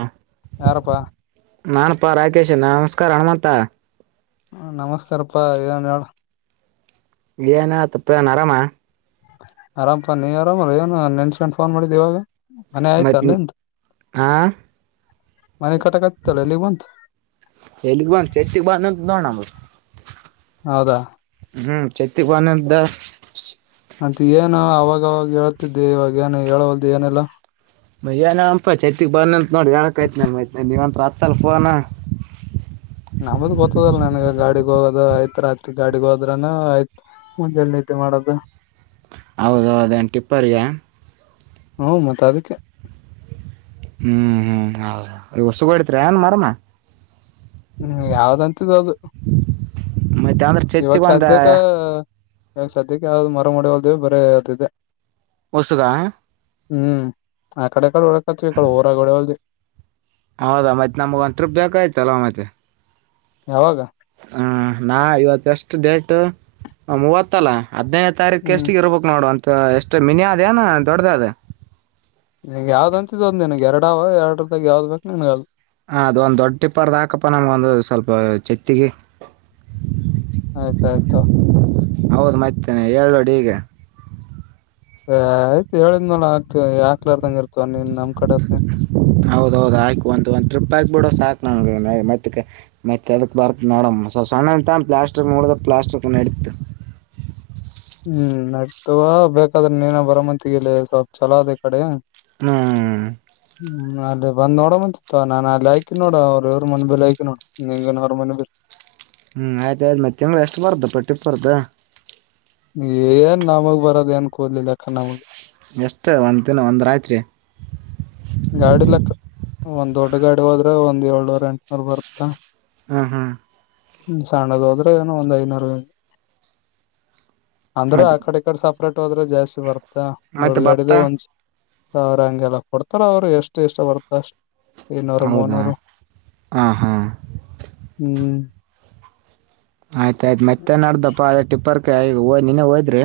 ಹಾ [inaudible] ಯಾರಪ್ಪಾ ನಾನಪ್ಪಾ ರಾಕೇಶ ನಮಸ್ಕಾರ ಹನುಮಂತ ಹ ನಮಸ್ಕಾರಪ್ಪಾ ಏನ್ ಹೇಳ ಎನತಪ್ಪ ಅರಾಮ ಆರಾಮ ಪ ನೀ ಆರಾಮನ್ಸ್ಟ್ಫೋ [unintelligible] ನ್ ಮಾಡ ದಾಗ ಮತ್ ಆ ಮನೆ ಕಟಕಟ್ ತಲ್ ಎಲ್ಲಿಬಂತ್ ಎಲ್ಲಿಗ್ ಬಂದ್ ಚರ್ಚಿಗ್ ಬಂದ್ ನಿಂತ್ ನೋಡ್ ನಮ್ದು ಹೌದಾ ಚೈತ್ರ ಬನಂದ [unintelligible] ಅಂತ ಏನು ಅವಾಗವಾಗ ಹೇಳ್ತಿದ್ದೆ ಇವಾಗ ಏನು ಹೇಳೋವಲ್ದು ಏನೆಲ್ಲಾ ಬಯ್ಯಏನನಪ್ಪ ಚೈತಿಗೆ ಬನ್ನಿ ಅಂತ ನೋಡಿ ಹೇಳಕಾಯ್ತ ನಾನು ಮೈ್ತೆ ನೀವಂತ ಹತ್ ಸಲ್ ಫೋನಾ [unintelligible] ನಮ್ಮದು ಗೊತ್ತದಲ್ಲ ನಿನ್ಗ ಗಾಡಿಗೆ ಹೋಗೋದು ಆಯ್ತ್ ರಾತ್ರಿ ಗಾಡಿಗೆ ಹೋದ್ರನ ಆಯ್ತ್ ಮಂಜಲೆ ನಿದ್ದೆ ಮಾಡೋದು ಹೌದು ಅದೇನು ಟಿಪ್ಪರಿಯಾ ಹ್ಮ ಮತ ಅದಿಕ್ಕೆ ಹ್ಮ್ ಹ್ಮ್ ಹೌದ ಹೊಸಗಡತ್ರಿ ಏನ್ ಮರಮ ಹ್ಮ್ ಯಾವ್ದಂತ್ದ ಅದು ಮತ್ತೆ ಅಂದ್ರೆ ಇವಾಗ ಚತ್ತಿಗೆ ಒಂದು ಸಧ್ಯಕ್ಕ ಇವಾಗ ಸಧ್ಯಕ್ಕೆ ಯಾವ್ದ ಮರ [unintelligible] ಮಾಡೋಲ್ದ ಬರೆ ಅದೆ ಇದೆ ಉಸಗ ಹ [unintelligible] [unintelligible] ಹ್ಮ್ ಆ ಕಡೆಡೆ ಇಕ್ಕಡಿ ಹೊಡೆಕತ್ತೀವಿ ಉರಗೋಡೆ ದಿಲ್ಲ ಹೌದಾ ಮತ್ತೆ ನಮ್ಗೆ ಒಂದು ಟ್ರಿಪ್ ಬೇಕಾಯ್ತಲ್ವಾ ಮತ್ತೆ ಯಾವಾಗ ಹಾ ನಾ ಇವತ್ತು ಎಷ್ಟು ಡೇಟ್ ಮೂವತ್ತಲ್ಲ ಹದಿನೈದು ತಾರೀಕು ಹ್ಮ್ ಎಷ್ಟಿಗ್ ಇರ್ಬೇಕು ನೋಡು ಅಂತ್ ಎಷ್ಟು ಮಿನಿ ಅದನ ದೊಡ್ದ ಅದ ನಿಂಗ್ ಯಾವ್ದ್ ಅಂತಿದಂದ್ ನನ್ಗ್ ಎರಡಾವ ಎರಡ್ರುಪಾಯಗ ಯಾವ್ದ್ ಬೇಕ್ ನಿನಗದು ಹ ಅದ ಒಂದು ದೊಡ್ಡ ಟಿಪ್ಪರ್ದ ಹಾಕಪ್ಪಾ ನಮ್ಗ ಒಂದು ಸ್ವಲ್ಪ ಚೆತ್ತಿಗೆ ಆಯ್ತ ಆಯ್ತು ಹೌದು ಮತ್ತೇನೆ ಹೇಳಿ ನೋಡ್ ಈಗೆ ಆಯ್ತು ಹೇಳಿದ್ ಮಲ ಆಗ್ತತಿವಿ ಯಾಕ್ಲರ್ದಂಗ ಇರ್ತಿ ಹೌದೌದು ಆಯ್ತು ಒಂತ ಒಂದು ಟ್ರಿಪ್ ಆಗ್ಬಿಡೋ ಸಾಕು [unintelligible] ನ ಮತ್ತು ಎದಕ್ ಬರ್ತು ದ ನೋಡ ಮ ಸ್ವಲ್ಪ ಸಣ್ಣಇತ್ತಂದ್ರ ಪ್ಲಾಸ್ಟಿಕ್ ಮುಡದ ಪ್ಲಾಸ್ಟಿಕ್ [inaudible] ಹ್ಮ್ ಆಯ್ತು [unintelligible] ತೊಗೊ ಬೇಕಾದ್ರೆ ನೀನ ಬರ ಮಂತಗಿ ಇಲ್ಲಿ ಸ್ವಲ್ಪ ಛಲೋ ಅದ ಈ ಕಡೆ ಹ್ಞೂ ಹ್ಮ್ ಅದು ಬಂದ್ ನೋಡ ಬಂತಿತ್ತು ನಾನ ಅಲ್ಲಿ [unintelligible] ಆಯಕಿ ನೋಡ ಅವ್ರರು ಇವ್ರ ಮನೆ ಬೇಲಿ ಆಯಕಿ ನೋಡ ನಿಂಗ ನರ ಅವ್ರ ಮನೆ ಬಿೇ ಹ್ಮ್ ಆಯ್ತಾ ಮತ್ತ್ ತಿಂಗಳ ಎಷ್ಟು ಬರ್ತದ ಟಿಪ್ಪರ್ದು ಏನ್ ನಮಗ್ ಬರದ ಏನ್ ಕೋದಲಿಲ್ಲ ಅಕ್ಕ ನಮಗ್ ಎಷ್ಟೇ ಒಂದುನ ಒಂದ ರಾತ್ರಿ ಗಾಡಿ ಲೆಕ್ಕ ಕ ಒಂದ್ ದೊಡ್ಡ ಗಾಡಿ ಹೋದ್ರೆ ಒಂದ್ ಏಳ್ನೂರ್ ಎಂಟನೂರ್ ಬರುತ್ತಾ ದ ಹ್ಮ ಹಾ ಹ್ಮ ಸಣ್ಣದು ಹೋದ್ರೆ ಏನೋ ಒಂದ್ ಐನೂರು ಅಂದ್ರ ಆ ಮತ್ತು ಕಡೆ ಕಡೆ ಸಪ್ರೇಟ್ ಹೋದ್ರೆ ಜಾಸ್ತಿ ಬರ್ತಾ ದೊಡ್ಡ ಮತ್ತೆ ಭತ್ತ ಗಾಡಿದು ಒಂದ್ಸ ಸ ಅವ್ರ ಹಂಗೆಲ್ಲ ಕೊಡ್ತಾರ ಅವ್ರು ಎಷ್ಟು ಇಷ್ಟ ಬರ್ತ ಅಷ್ಟ ಇನ್ನುರ ಹೌದಾ ಮುನ್ನೂರು ಹಾಂ ಹಾಂ ಹ್ಮ್ ಆಯ್ತಾಯಯ್ತ ಮತ್ತೆ ನಡ್ದಪ್ಪಾ ಅದ ಟಿಪ್ಪರ್ಕ ನಿನ್ನೇ ಹೋದ್ರಿ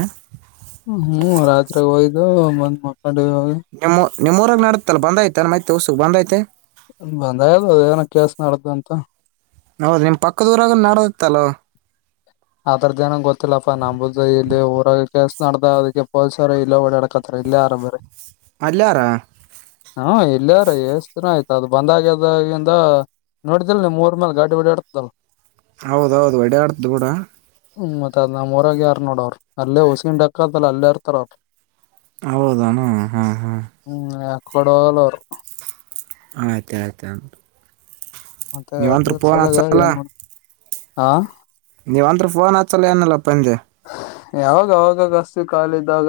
ಹ್ಮ್ ರಾತ್ರಿಗ್ ಹೋಯ್ದು ಬಂದ್ ಮಕ್ಕೊಂಡಿವಾಗ ನಿಮ್ಮ್ರಗೆ ನಡುತ್ತಲ್ಲ ಬಂದ ಆಯ್ತ ಬಂದಾಯ್ತುಅ ಉಸಕ್ ಮತ್ತು ಬಂದ್ಯ್ತೆ ಬಂದಾಯದು ಏನ ಕೆೇಸ ನಡ್ದ ಅಂತ ಹೌದ ನಿಮ್ ಪಕ್ಕದಊರಾಗ ನಡದತ್ತಲವ ಅದ್ರದ್ದ ನಂಗ್ ಗೊತ್ತಿಲ್ಲಪ್ಪಾ ನಂಬುದ ಇಲ್ಲಿ ಊರ ಕೆಲ್ಸ ನಡ್ದ ಅದಕ್ಕೆ ಪೊಲೀಸರು ಇಲ್ಲೋ ಓಡಾಡಕತ್ ಇಲ್ಲಾರಾ ಅಲ್ಲೆರ ಹ ಇಲ್ಲಿ ಯಾರ ಎಷ್ಟ ದಿನ ಆಯ್ತು ಅದು ಬಂದಾಗ್ಯದಾಗಿಂದ ನೋಡಿದಿಲ್ ನೀಮ್ ಮೂರ್ ಮೇಲ್ ಗಾಡಿ ಓಡಾಡುತ್ತದಲ್ಲ ಹೌದೌದು ಓಡಾಡ್ತು ಕೂಡ ಮತ್ತತ್ ಅದ ನಮ್ಮೂರ ಯಾರು ನೋಡ ಅವರು ಅಲ್ಲೇ ಹುಸಗಿಂಡಕ್ಕತಲ್ಲ ಅಲ್ಲೇ ಇರ್ತಾರ ಅವರು ಹೌದನು ಹಾ ಹಾ ಹೋಗಲ್ಲ ಅವರು ಆಯ್ತ ಆಯ್ತ ಮತ್ತೆ ಅದ ಸಲಾಗ ಏನ್ ಮಾಡ ಹಾ ನೀವು ಅಂದ್ರ ಫೋನ್ ಹಚ್ಚಲ್ಲ ಏನಲ್ಲಪ್ಪ ಅಂದೆ ಹೇ ಹೌದು ಹೌದು ದೋಸ್ತ ಹಚ್ತೀವಿ ಖಾಲಿ ಇದ್ದಾಗ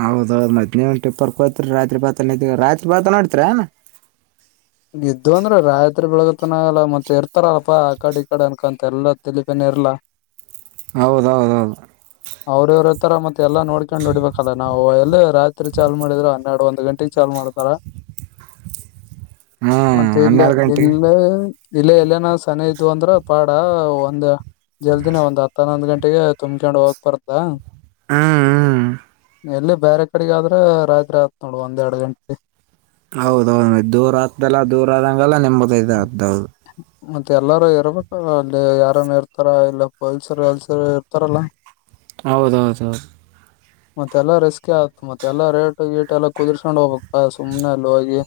ಹೌದೌದು ಮ್ತ್ ನೀವಂಟ ಇಪ್ಪರ್ ಕೋಯತರಿ ರಾತ್ರಿ ಭಾತ ರಾತ್ರಿ ಭಾತ ನೋಡ್ತರ ಇದ್ ಅಂದ್ರ ರಾಯತ್ರಿ ಬೆಳಗತ್ನಲ್ಲ ಮತ್ತತ್ ಇರ್ತಾರಲ್ಲಪಾ ಆ ಕಡೆ ಈ ಕಡೆ ಅನ್ಕಂತ ಎಲ್ಲ ತಿಲಿಪೇನ ಇರ್ಲಾ ಹೌದೌದೌದು ಅವ್ರವ್ರತರ ಮತ್ತೆ ಎಲ್ಲ ನೋಡ್ಕೊಂಡ್ ಹೊಡಬೇಕಲ್ಲ ನಾವು ಎಲ್ಲಿ ರಾತ್ರಿ ಚಾ ಮಾಡಿದ್ರೆ ಹನ್ನೆರ ಒಂದು ಗಂಟೆಗೆ ಚಾಲ್ ಮಾಡ ಮಾಡ್ತಾರ ಹ್ಞೂ ಮತ್ತೆ ಇಲ್ಲ ಹನ್ನೆರಡು ಗಂಟೆಗೆ ಇಲ್ಲ ಇಲ್ಲ ಎಲ್ಲನ ಸನ ಇದ್ ಅಂದ್ರ ಪಾಡ ಒಂದ ಜಲ್ದಿನ ಒಂದ್ ಹನ್ನೊಂದ್ ಗಂಟೆಗೆ ತುಂಬ್ಕೊಂಡ್ ಹೋಗ್ಬಾರ್ದಾ ಹ್ಮ್ ಹ್ಮ್ ಎಲ್ಲಿ ಬೇರೆ ಕಡೆಗ ಆದ್ರೆ ರಾತ್ರಿ ಆಯತ್ ನೋಡ್ ಒಂದ್ ಎರಡು ಗಂಟೆ ಹೌದೌದು ದೂರ ಆಗ್ದೆಲ್ಲ ದೂರ ಆದಂಗಲ್ಲ ನಿಮ್ಮದ ಅ್ದದು ಮತ್ತೆ ಎಲ್ಲಾರೂ ಇರ್ಬೇಕಲ್ಲ ಅಲ್ಲಿ ಯಾರನ್ ಇರ್ತಾರ ಇಲ್ಲ ಪೊಲ್ಸರು ಎಲ್ಸರು ಇರ್ತಾರಲ್ಲ ಹೌದೌದೌದು ಮತ್ತೆಲ್ಲಾ ರೆಸ್ ಆಯತು ಮತ್ತೆ ಎಲ್ಲಾ ರೇಟ್ ಗೀಟ್ ಎಲ್ಲ ಕುದುರ್ಸ್ಕೊಂಡ್ ಹೋಗ್ಬೇಕಕಸುಮ್ನೆ ಅಲ್ಲಿ ಹೋಗಿ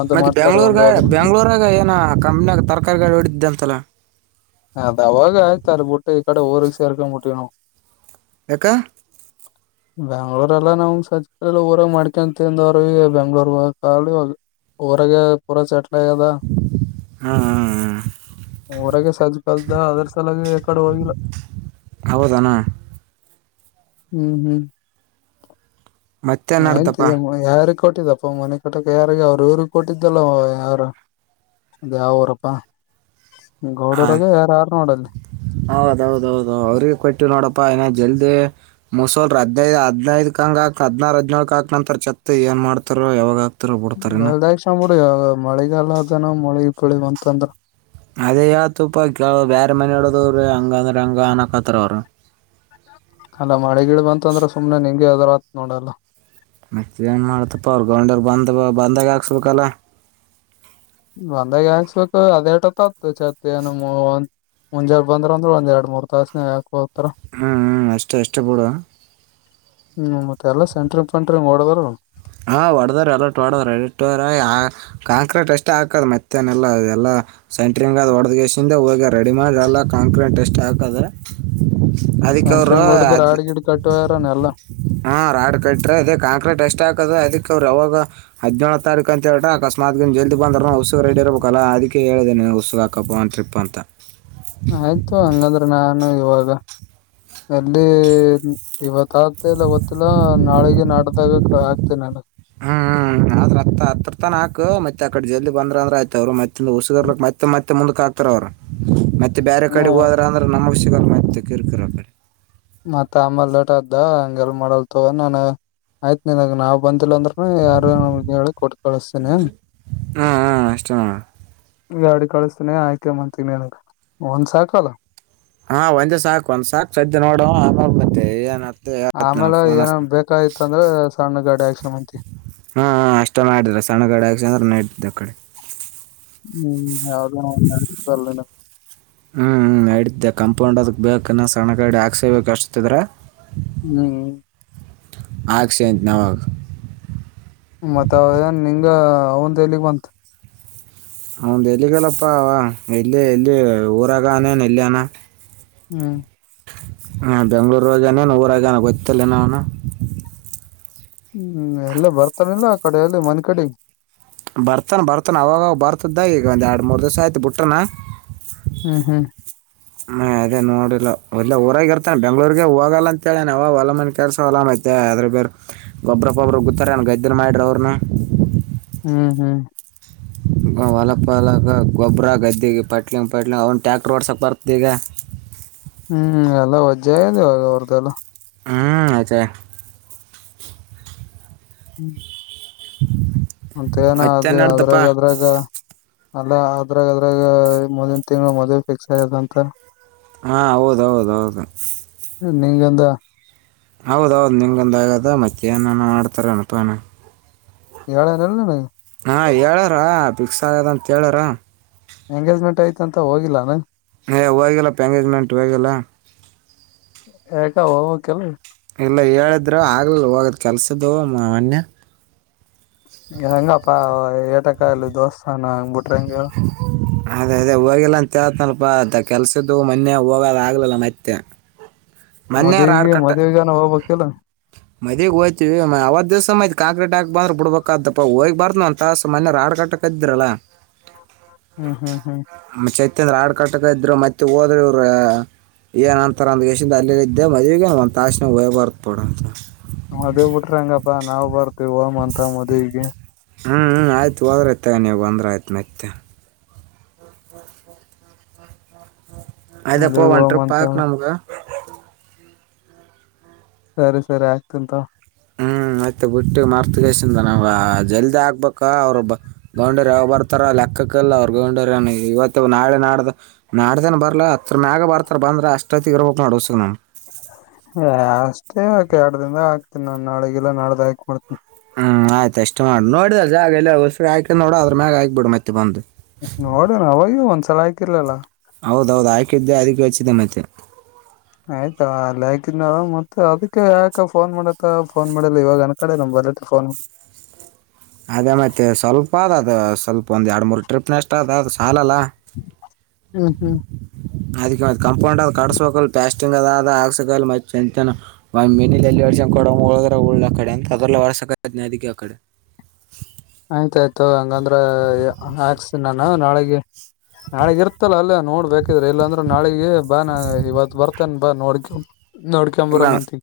ಒಂದ್ ಮತ್ತೆ ಮಾಡ್ತಾಡಿ ಒಂದ್ ಬೆಯಾಂಗ್ಳೂರ್ಮ ಹೋದ್ರ ಬೆಯಾಂಗ್ಳೂರ್ಗ ಏನ ಕಂಪ್ನಿಯಾಗ ತರಕಾರಿ ಗಾಳ ಹಡಿದಿದ್ದ ಅಂತಲ್ಲ ಅದ ಅವಾಗ ಆಯ್ತಾರ ಬಿಟ್ಟೆ ಈ ಕಡೆ ಊರಿಸರ್ಕ ಮುಟ್ಟನ ಎಕ್ಕ ಬೆಮಯಾಂಗಳೂರ್ ಎಲ್ಲ ನಮ್ ಸಜಲ್ಲ ಊರಾಗ ಮಾಡ್ಕೊಂತಿಂದ ಅವ್ರ ಬೆಂಗ್ಳೂರ್ ಕಾಲಿಗಿ ಊರಾಗ ಪೂರ ಚಟ್ಲಗದ ಹ್ಮ್ ಹ್ಮ್ ಊರಾಗ ಸಜ ದ ಅದರ್ಶಲ್ಲ ಎಕಡೆ ವೋಗಲ್ಲ ಹೌದನಾ ಹ್ಮ್ ಹ್ಮ್ ಮತ್ತೇನ್ ನಡ್ದಪ್ಪಾ ಯಾರ ಕೊಟ್ಟಿದಪ್ಪ ಮನೆ ಕಟ್ಟಕ ಯಾರಿಗೆ ಅವ್ರು ಇವ್ರ ಕೊಟ್ಟಿದ್ದಲ್ಲ ಯಾರು ಅದ ಯಾವ ರಪ್ಪ ಹಾ ಹೌದೌದೌದ ಅವ್ರಿಗೆ ಕೊಟ್ಟು ನೋಡಪ್ಪಾ ಏನ ಜಲ್ದಿ ಮಸಲ್ ಹದ್ದು ಹದ್ನೈದ ಕ ಹಂಗಗೆ ಹಾಕ್ ಹದ್ರು ಹದ್ನಾಕ ಹಾಕಕ್ ನಂತರ ಚತ್ ಏನ್ ಮಾಡ್ತಾರೆ ಯಾವಾಗ ಹಾಕ್ತಾರೋ ಬಿಡ್ತಾರ ಇನ್ನ ಎದಾಕ್ಷ ಬಿಡಿ ಮಳಿಗಲ್ಲ ಅದನ ಮಳಗ್ ಬೆಳಿವವ ಅಂತಂದ್ರ ಅದೇ ಯಾವತಪ್ಪ ಕೆಲ ಬೇರೆ ಮನ ಹೇಳಡೋದವ್ರಿ ಹಂಗಂದ್ರ ಹಂಗ ಅನಕತ್ತಾರ ಅವ್ರ ಅಲ್ಲಾ ಮಳೆಗಿಡ ಬಂತ ಅಂದ್ರೆ ಸುಮ್ನೆ ನಿಂಂಗಗೆ ಅದ್ರ ಆತ್ ನೋಡಲ್ಲ ಮತ್ತ ಏನ್ ಮಾಡ್ತಪ್ಪ ಅವ್ರು ಗೌಂಡರು ಬಂದ ಬಂದಾಗ ಹಾಕ್ಸ್ಬೇಕಲ್ಲ ಒಂದಾಗ ಹಕ್ಸ್ಬೇಕು ಅದೇಟತ ಚತ್ ಏನ ಒ ಮುಂಜೆ ಬಂದ್ರ ಅಂದ್ರೆ ಒಂದ ಎರಡ್ ಮೂರ್ ತಾಸನೆ ಯಾಕ ಹ ಹ್ಮ್ ಹ್ಮ ಅಷ್ಟೇ ಅಷ್ಟೇ ಬಿಡುುವ ಹ್ಮ್ ಮತ್ತೆ ಎಲ್ಲ ಸೆಂಟ್ರಿಂಗ್ಫೆಂಟ್ರಿಂಗ ಓಡದರು ಹಾ ಹೊಡದ್ರ ಎಲ್ಲ ಹೊಡದ್ರ್ರ ಕಾಂಕ್ರೀಟ್ ಅಷ್ಟೇ ಹಾಕದ ಮತ್ತೇನೆಲ್ಲ ಎಲ್ಲ ಸೆಂಟ್ರಿಂಗ್ ಅದು ಹೊಡದಗೆಸಿಂದ ಹೋಗಿ ರೆಡಿ ಮಾಡಿ ಅಲ್ಲ ಕಾಂಕ್ರೀಂಟ್ ಟೆಸ್ಟ್ ಹಾಕ್ರೆ ಅದಕ್ಕೆ ಅವರು ಸೆಂಟ್ರಿಂಗ್ ಹೊಡದ್ರ ಅದ ಆಡ್ ಗಿಡ್ ಕಟ್ಟೋಯಾರನ ಎಲ್ಲಾ ಹಾ ರಾಡ್ ಕಟ್ರೆ ಅ ಕಾಂಕ್ರೀಟ್ ಎಷ್ಟ ಅದಕ್ಕೆ ಅವರು ಅವಾಗ ಹದಿನೇಳ ತಾರೀು ಅಂತ ಹೇಳ್ರ ಅಕಸ್ಮಾತ್ ಜಲ್ ಬಂದ್ರಸ ರಡ್ಡಿರ್ಬೇಕ ಅಲ್ಲ ಅದಕ್ಕೆ ಹೇಳಿದೆ ಉಸ ಹಾಕಪ್ಪ ಒನ್ ಟ್ರಿಪ್ ಅಂತ ಆಯ್ತು ಹಂಗಂದ್ರೆ ನಾನು ಇವಾಗ ಅಲ್ಲಿ ಇವತ್ ಆಗ್ತ ಇಲ್ಲ ಗೊತ್ತಿಲ್ಲ ನಾಳೆಗೆ ನಾಟ್ದಾಗ ಆಗ್ತೇನೆ ಅಲ್ಲ ಹ್ಮ್ತ್ ಹತ್ರತನ ಹಾಕ ಮತ್ತೆ ಆಕಡೆ ಜಲ್ ಬಂದ್ರ ಅಂದ್ರ ಆಯ್ತ ಅವರು ಮತ್ತ ಹಸಗರ್ಕ್ ಮತ್ತ ಮತ್ತೆ ಮತ್ತೆ ಮುಂದಕ್ ಹಕ್ತಾರ ಅವ್ರು ಮ ಬೇರೆ ಹ್ಮ ಕಡೆ ಹೋದ್ರ ಅಂದ್ರೆ ನಮ್ಮ ವಿಷಯ ಮಿರ್ಕಿರ ಕಡೆ ಅ ಹಂಗೆಲ್ ಮಾಡಲ್ ತಗ ನಾನನ್ ಆಯ್ತ್ ನಿನ್ಗ ನಾವ್ ಬಂದಂತಿಲ್ಲ ಅಂದ್ರ ಹ ಯಾರು ಕೊಡ್ತಳಸತೀನೆ ಹ್ಮ್ ಹ್ಮ್ ಅಷ್ಟೇ ನೋಡ ಗಾಡಿ ಕಳಿಸಸ್ತನನೆ ಆಯ್ಕಂಬಂತೀನಿ ನನ ಒಂದ್ ಸಾಕಲ್ಲ ಹಾ ಒಂದೇ ಸಾಕ್ ಒಂದ್ ಸಾಕಕ್ ಸದ್ದ ನೋಡು ಆಮಾಗ ಮತ್ತೆ ಏನ್ ಆಮೇಲೆ ಏನನ್ ಬೇಕಾಯ್ತ ಅಂದ್ರೆ ಸಣ್ಣ ಗಾಡಿ ಆಕ್ಸು ಮಂತಿ ಹಾ ಹ ಅಷ್ಟೇ ಮಾಡಿದ್ರ ಸಣ್ಣಗಡ ಹಕಸ ಅಂದ್ರ ನೆಡ್ತಿದ್ದ್ ಆ ಕಡೆ ಹ್ಮ್ ಯಾವ್ದ ನತಲ್ಲ ಹ್ಮ್ ಹ್ಮ ಇಡತಿದ್ದೆ ಕಂಪೌಂಡ್ ಅದ ಬೇಕ ಸಣ್ಣ ಗಡಿ ಹಾಕ್ಸೇಬೇಕ ಅಷ್ಟತದ್ರ ಹ್ಮ್ ಆ ಸೆ ನವ ಮತ್ತ ಅವನ್ ನಿಂಗ ಅವಂದ ಎಲಿಗ್ ಬಂತ ಅವ್ದ ಎಲ್ಲಿಗಲ್ಲಪ್ಪ ಅವ ಎಲ್ಲಿ ಎಲ್ಲಿ ಊರಾಗ ಅನೇನು ಎಲ್ಲಿ ಅನ ಹ್ಮ್ ಹಾ ಬೆಂಗ್ಳೂರಾಗಾನೇನು ಊರಾಗಾನ ಗೊತ್ತಿಲ್ಲ ನ ಅವನು ಹ್ಮ್ ಎಲ್ಲ ಬರ್ತಾರಿಲ್ಲ ಕಡೆಯಲ್ಲಿ ಮನೆ ಕಡೆ ಬರ್ತಾನ ಬರ್ತಾನ ಅವವಾಗ ಬರ್ತದ್ದಾಗ ಈಗ ಒಂದು ಎರಡು ಮೂರು ದಿವಸ ಆಯ್ತು ಬಿಟ್ಟಾನ ಹ್ಮ್ ಹ್ಮ್ ಹ್ ಅದೇ ನೋಡಿಲ್ಲ ಒಲ್ಲೆ ಊರಾಗ ಇರ್ತಾನೆ ಬೆಂಗ್ಳೂರ್ಗೆ ಹೋಗಲ್ಲ ಅಂತೇಳೇನೆ ಅವ ಹೊಲಾಮನ ಕೆಲ್ಸ ಹೊಲಾಮ ಅದ್ರ ಬೇ ಗೊಬ್ರಪ್ಪೊಬ್ಬರು ಗೊತ್ತಾರೆ ಗದ್ದೆಲು ಮಾಡಿ್ರ ಅವ್ರನು ಹ್ಮ್ ಹ್ಮ್ ಅ ಹೊಲ ಪಾಲ ಅದ ಗೋಬ್ರ ಗದ್ದಿಗಿ ಪ್ಯಾಟ್ಲಿಂವ ಪಟ್ಲಿಂವ ಅವನ್ ಟ್ಯಾಕ್ಟರ್ ಓಡ್ಸಕ್ ಬರ್ತ ಈಗ. ಹ್ಮ್ ಎಲ್ಲ ವಜ್ಜೆ ಆದೆ ಅವರ್ದೆಲ್ಲ ಹ್ಮ್ ಅತ್ತೆ ಹ್ಮ್ ಮಂತ ಏನ ಮತ್ತೆ ಅದೇ ನಡ್ದಪ್ಪ ಅದ್ರಾಗ ಅದ್ರಾಗ ಅಲ್ಲ ಅದ್ರಾಗ ಅದ್ರಾಗ ಮುಂದಿನ ತಿಂಗಳು ಮದ್ವೆ ಫಿಕ್ಸ್ ಆಯ್ಯದ ಅಂತ ಹಾ ಹೌದೌದ ಹೌದು ನೀಂಗಂತ ಹೌದೌದ್ ನಿಂಗಂದ ಆಗದ ಮತ್ತೆ ಏನಾನ ಮಾಡ್ತಾರ ಅನಪನ ಹೇಳ್ಯಾರಿಲ್ಲ. ಹಾ ಹೇಳ್ಯಾರ ಪಿಕ್ಸ್ ಆಗ್ಯದಂತ ಹೇಳ್ಯಾರ. ಎಂಗೇಜ್ಮೆಂಟ್ ಆಯ್ತ್ ಅಂತ ಹೋಗಿಲ್ಲ ಅನ. ಏ ಹೋಗಿಲ್ಲಪ್ಪ ಎಂಗೇಜ್ಮೆಂಟ್ ಹೋಗಿಲ್ಲ. ಯಾಕ ಹೋಬೇಕಿಲ್. ಇಲ್ಲ ಹೇಳಿದ್ರ ಆಗ್ಲಿಲ ಹೋಗದ್ ಕೆಲ್ಸ ಇದ್ದು ಮನ್ನೆ. ಹೆಂಗಪ್ಪ ಏಟಕಾಗಾಲಿ ದೋಸ್ತ ಹನಾ. ಅದೇ ಅದೇ ಹೋಗಿಲ್ ಅಂತ್. ತ್ಯತನಪಾ ಅದ್ದ ಕೆಲ್ಸ ಈದ್ದು ಮನ್ನೆ ಹೋಗದ ಆಗ್ಲಿಲ್ಲ ಮತ್ತೆ. ಮನ್ನೆ ರಾಡ್ ಮದ್ವಿಗೆ ಕಟ್ಟ್ ಮದ್ವಿಗನ ಹೋಗ್ಬೇಕಿಲ್ಲ ಮದ್ವಿಗಿ ಹೋಯ್ತವಿ ಮ ಅವತ್ ದಿವ್ಸ ಮದೀ ಕಾಂಕ್ರೀಟ್ ಹಾಕ್ ಬಾ ಅಂದ್ರ ಬುಡ್ಬಬೇಕ ಆತದಪ ಹೋಗ್ ಬಾರನ ಒಂದ್ ತಾಸ್ ಮನ್ನೆ ರಾಡ್ ಕಟ್ಟ ಕದ್ದಿರಲ್ಲಾ. ಹ್ಮ್ ಹ್ಮ್ ಹ್ಮ್ ತಿಂದ್ರ ಆಡ್ ಕಟಕ ಇದ್ರು ಮತ್ತ ಹೋದ್ರ ಇವರು ಅ ಏನ್ ಅಂದಗೆಸಿ ಸಿಂದ ಅಲ್ಲೆ ಇದೆ ಮದವಿಗ ಒಂದ ತಾಸ್ನ್ಯಾಗ್ ಹೋಗ್ ಬರ್ತ್ ಬುಡ. ವಾ ನಾವ್ ಬರ್ತೀವಿ ಹೋಗಮ್ ಅಂತ ಮದ್ವಿಗಿ. ಹ್ಮ್ ಹ ಆಯ್ತ ಹೋದ್ರ ಐತ್ ತಗ ನೀವು ಬಂದ್ರ ಆಯ್ತ ಮತ್ತೆನ. ಆಯಿತಪೋ ಮದ್ವಿಗ್ ಒಂದ್ ಟ್ರಿಪ್ ಹೋಮಂತ ಹಾಕ್ ನಮೂಗ. ಸರಿ ಸರಿ ಹಾಕ್ತೀನಿ ತೋ. ಮತ್ತ್ ಬುಟ್ಟಿ ಮರ್ತಗೆಸಿಂದ ನಾವಾ ಜಲ್ದಿ ಆಗ್ಬೇಕ ಅವ್ರು ಬ ಗೌಂಡೆರ್ ಯಾವಾಗ್ ಬರ್ತಾರ ಲೆಕ್ಕ ಲೆಕ್ಕಿಲ್ ಅವ್ರ ಗೌಂಡೆರ್ ಎನ್ ಇವತ್ತ ನಾಳೆ ನಾಡ್ದ ನಡ್ದೇನ್ ಬರ್ಲಾ ಹತ್ರ ಮ್ಯಾಗ ಬರ್ತಾರ ಬಂದ್ರ ಅಷ್ಟ ತೀರಬೇಕ ನೋಡ್ ವಸ್ಸು ನಾ ಏ ಅಷ್ಟೇ ಯಾಕ್ ಎರಡ ದಿಂದಾಗ ಹಾಕ್ತೀನಿ ನಾನ ನಾಳಿಗಿಲ್ಲ ನಾಡ್ದ ಹಾಕ ಮಾಡ್ತೀನಿ. ಹ್ಮ್ ಆಯ್ತ ಅಷ್ಟೇ ಮಾಡ ನೋಡಿದಲ್ಲ ಜಾಗ ಎಲ್ಲರ್ ಒಸು ಮ್ಯಾಕಿಂದ ನೋಡ ಅದರ್ ಮ್ಯಾಗ ಹಾಕ್ಬೀಡು ಮತ್ತೆ ಬಂದು. ತಲಾಕಿರಲಲ್ಲ. ಹೌದ ಹೌದು ಹಾಕಿದ್ದೆ ಅದೀಕ್ಕ ಯೋಚನೆ ಮತ್ತೇನ್. ಆಯ್ತಾ ತಗ ಅಲ್ ಹಾಕಿದ್ ನಲ ಮತ್ತ ಅದಿಕ್ಕೆ ಯಾಕ ಫೋನ್ ಮಾಡಕ್ಕ ಫೋನ್ ಮಾಡಿಲ್ಲ ಇವಾಗ ಯಾನ್ ಕಡೆ ನಂಬ ಎದಕ್ ಫೋನ್ ನಿಮಗ. ಅದೇ ಮತ್ತ ಸ್ವಲ್ಪ ಅದ ಅದು ಸ್ವಲ್ಪ ಒಂದ್ ಎರಡು ಮೂರು ಟ್ರಿಪ್ ನಷ್ಟ ಅದ ಅದು ಸಾಲಲ್ಲ. ಹ್ಮ್ ಹ್ಮ್ ಅದೀಕ್ಕೆ ಮತ್ತ ಕಂಪೌಂಡಾದ ಕಡಸಬೇಕಲ್ ಪ್ಯಾಸ್ಟಿಂಗ್ ಅದ ಆದ ಆಗಸಕಲ್ ಮತ್ತ್ ಚೆಂದತ್ಯನ ಓನ್ ಮಿನಿದ ಎಲ್ಲೋ. ರೇಷನ್ ಕೊಡಂವ ಹೋದ್ರ ಹೊಲ ಅಕಂಡ್ಯಂತ್ ಅದರಲೇ ವರ್ಷಕತ್ನಿ ಅದಿಕ್ಕೆ ಅಕಡಿ. ಆಯ್ತಯ್ತ ತೋ ಹಂಗಂದ್ರ ಏ ಹಾಕ್ಸನಿ ನಾನ ನಾಳಿಗಿ. ನಾಳಿಗ್ ಇರ್ತಲ್ಲ ಅಲ್ಲೆ ನೋಡ್ಬೇಕ. ತಿರ್ ಇಲ್ಲಾಂದ್ರ ನಾಳಿಗಿ ಬಾ ನಾ ಇವತ್ ಬರ್ತೇನ್ ಬಾ ನೋಡ್ಕ ಇಲ್ಲ ನೋಡ್ಕೊಂಬರಮಂತಿ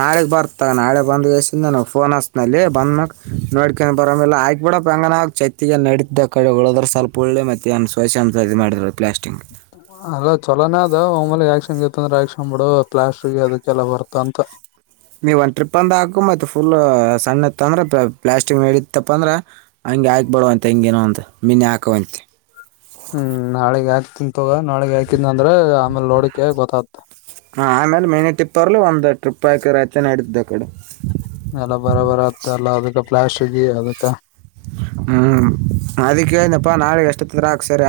ನಾಳೆಗ್ ಬರ್ತ ನಾಳೆ ಬಂದಗೆಸ್ಸಿಂದ ನಾನು ಫೋನ್ ಹಸ ಅಲ್ಲೆ ಬಂದ ಮ್ಯಾಕ್ ನೋಡ್ಕೊಂಡ ಬರಮಿಲ್ ಆಯ್ಕ್ ಬಿಡಪ ಹೆಂಗನ ಹಾಕ್ ಚೆತ್ತಿಗಿ ಎನ್ ನಡಿತ್ತ ಆಕಡ ಉಳದ್ರ ಸ್ವಲ್ಪ ಎಲ್ಲೆ ಮತ್ತೇನ್ ಸೋಷ್ಯಂತ್ ಇದ ಮಾಡಿದ್ರ ಪ್ಲಾಸ್ಟಿಂಗ್. ಅಲ್ಲ ಚಲೋನೇ ಅದ ಒಮ್ಮೇಲೆ ಯಾಕ್ಕ್ಷನ್ ಇತ್ತ ಅಂದ್ರ ಹಾಕ್ಷನ್ ಬಿಡು ಪ್ಲಾಸ್ಟ್ರಗಿ ಅದಕ್ಕೆಲ್ಲ ಬರ್ತ ಅಂತ. ನೀವ ಒಂದ ಟ್ರಿಪಂದ ಹಾಕು ಮತ್ತ ಫುಲ್ ಅ. ಸಣ್ಣ, ಇತ್ತು ಅಂದ್ರೆ! ಪಾ, ಪ್ಲಾಸ್ಟಿಕ್ ನಡತ್ತಪ್ಪ ಅಂದ್ರೆ, ಹಂಗೆ ಹಾಕ್ಬಡುವಂತೆ ಹಿಂಗಗೆನೊ ಒಂದು, ಮೀನ ಹಾಕೋಂತೆ. [inaudible] ಹ್ಮ್, ನಾಳೆ ಆಗ್ತೀನಿ! ತಗೋ, ನಾಳೆ ಹಾಕಿಲ್ಲ ಅಂದ್ರೆ, ಆಮೇಲೆ, ನೋಡಿಕ ಗೊತ್ತತ್? [unintelligible] ಹಾ, ಆಮೇಲೆ, ಮೇನಿ ಟ್ರಿಪ್ಪರು, ಅಲ್ಲೀ, ಒಂದು ಟ್ರಿಪ್, ಹಾಕಿ, ರತ ನಡತಿದ್ದ ಆ, ಕಡೆ. [unintelligible] ಎಲ್ಲ ಬರ ಬರ ಅತ್ತೋ ಎಲ್ಲ ಅದಕ್ಕ ಪ್ಲಾಸ್ಟಿಕ್ಗಿ ಅದಕ್ಕ. ಹ್ಞೂ ಅದೀಕ್ಕ ಹೇಳಿದ್ನಲಪ ನಾಳಿಗ ಎಷ್ಟೊತ್ ಇದ್ರು ಹಾಕ್ಸ್ಯರ.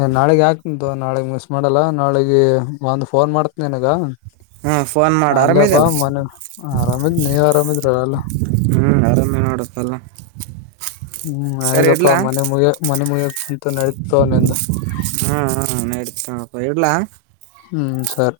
ಏ ನಾಳಿಗಿ ಹಾಕ್ತೀನಿತೋ ನಾಳಿಗ್ ಮಿಸ್ ಮಾಡಲ್ಲ ನಾಳಿಗಿ ಒಂದ ಫೋನ್ ಮಾಡ್ತಿ ನಿನಗ. ಹಾ ಫೋನ್ ಮಾಡು ಅಲ್ಲೆ ಬಾ ಆರಾಮಿದೆಯಲ್ಲ ಮನ್ಯಾಗ ಆರಾಮಿದ್ ನೀವ್ ಆರಾಮಿದ್ರ ಏಲ್ಲ. ಹ್ಮ್ ಆರಾಮೇ ನೋಡಪ್ಪೆಲ್ಲಾ. ಹ್ಮ್ ಆಯ್ದಪ್ಪಾ ಮನೆ ಮುಗಿಯ ಮನೆ ಮುಗಿಯ ಬಂತ ಎನ್ ನಡೀತೋ ನಿಂದ. ಶಾನಪ್ಪ ಇಡ್ಲಾ. ಹ್ಮ ಸರ್.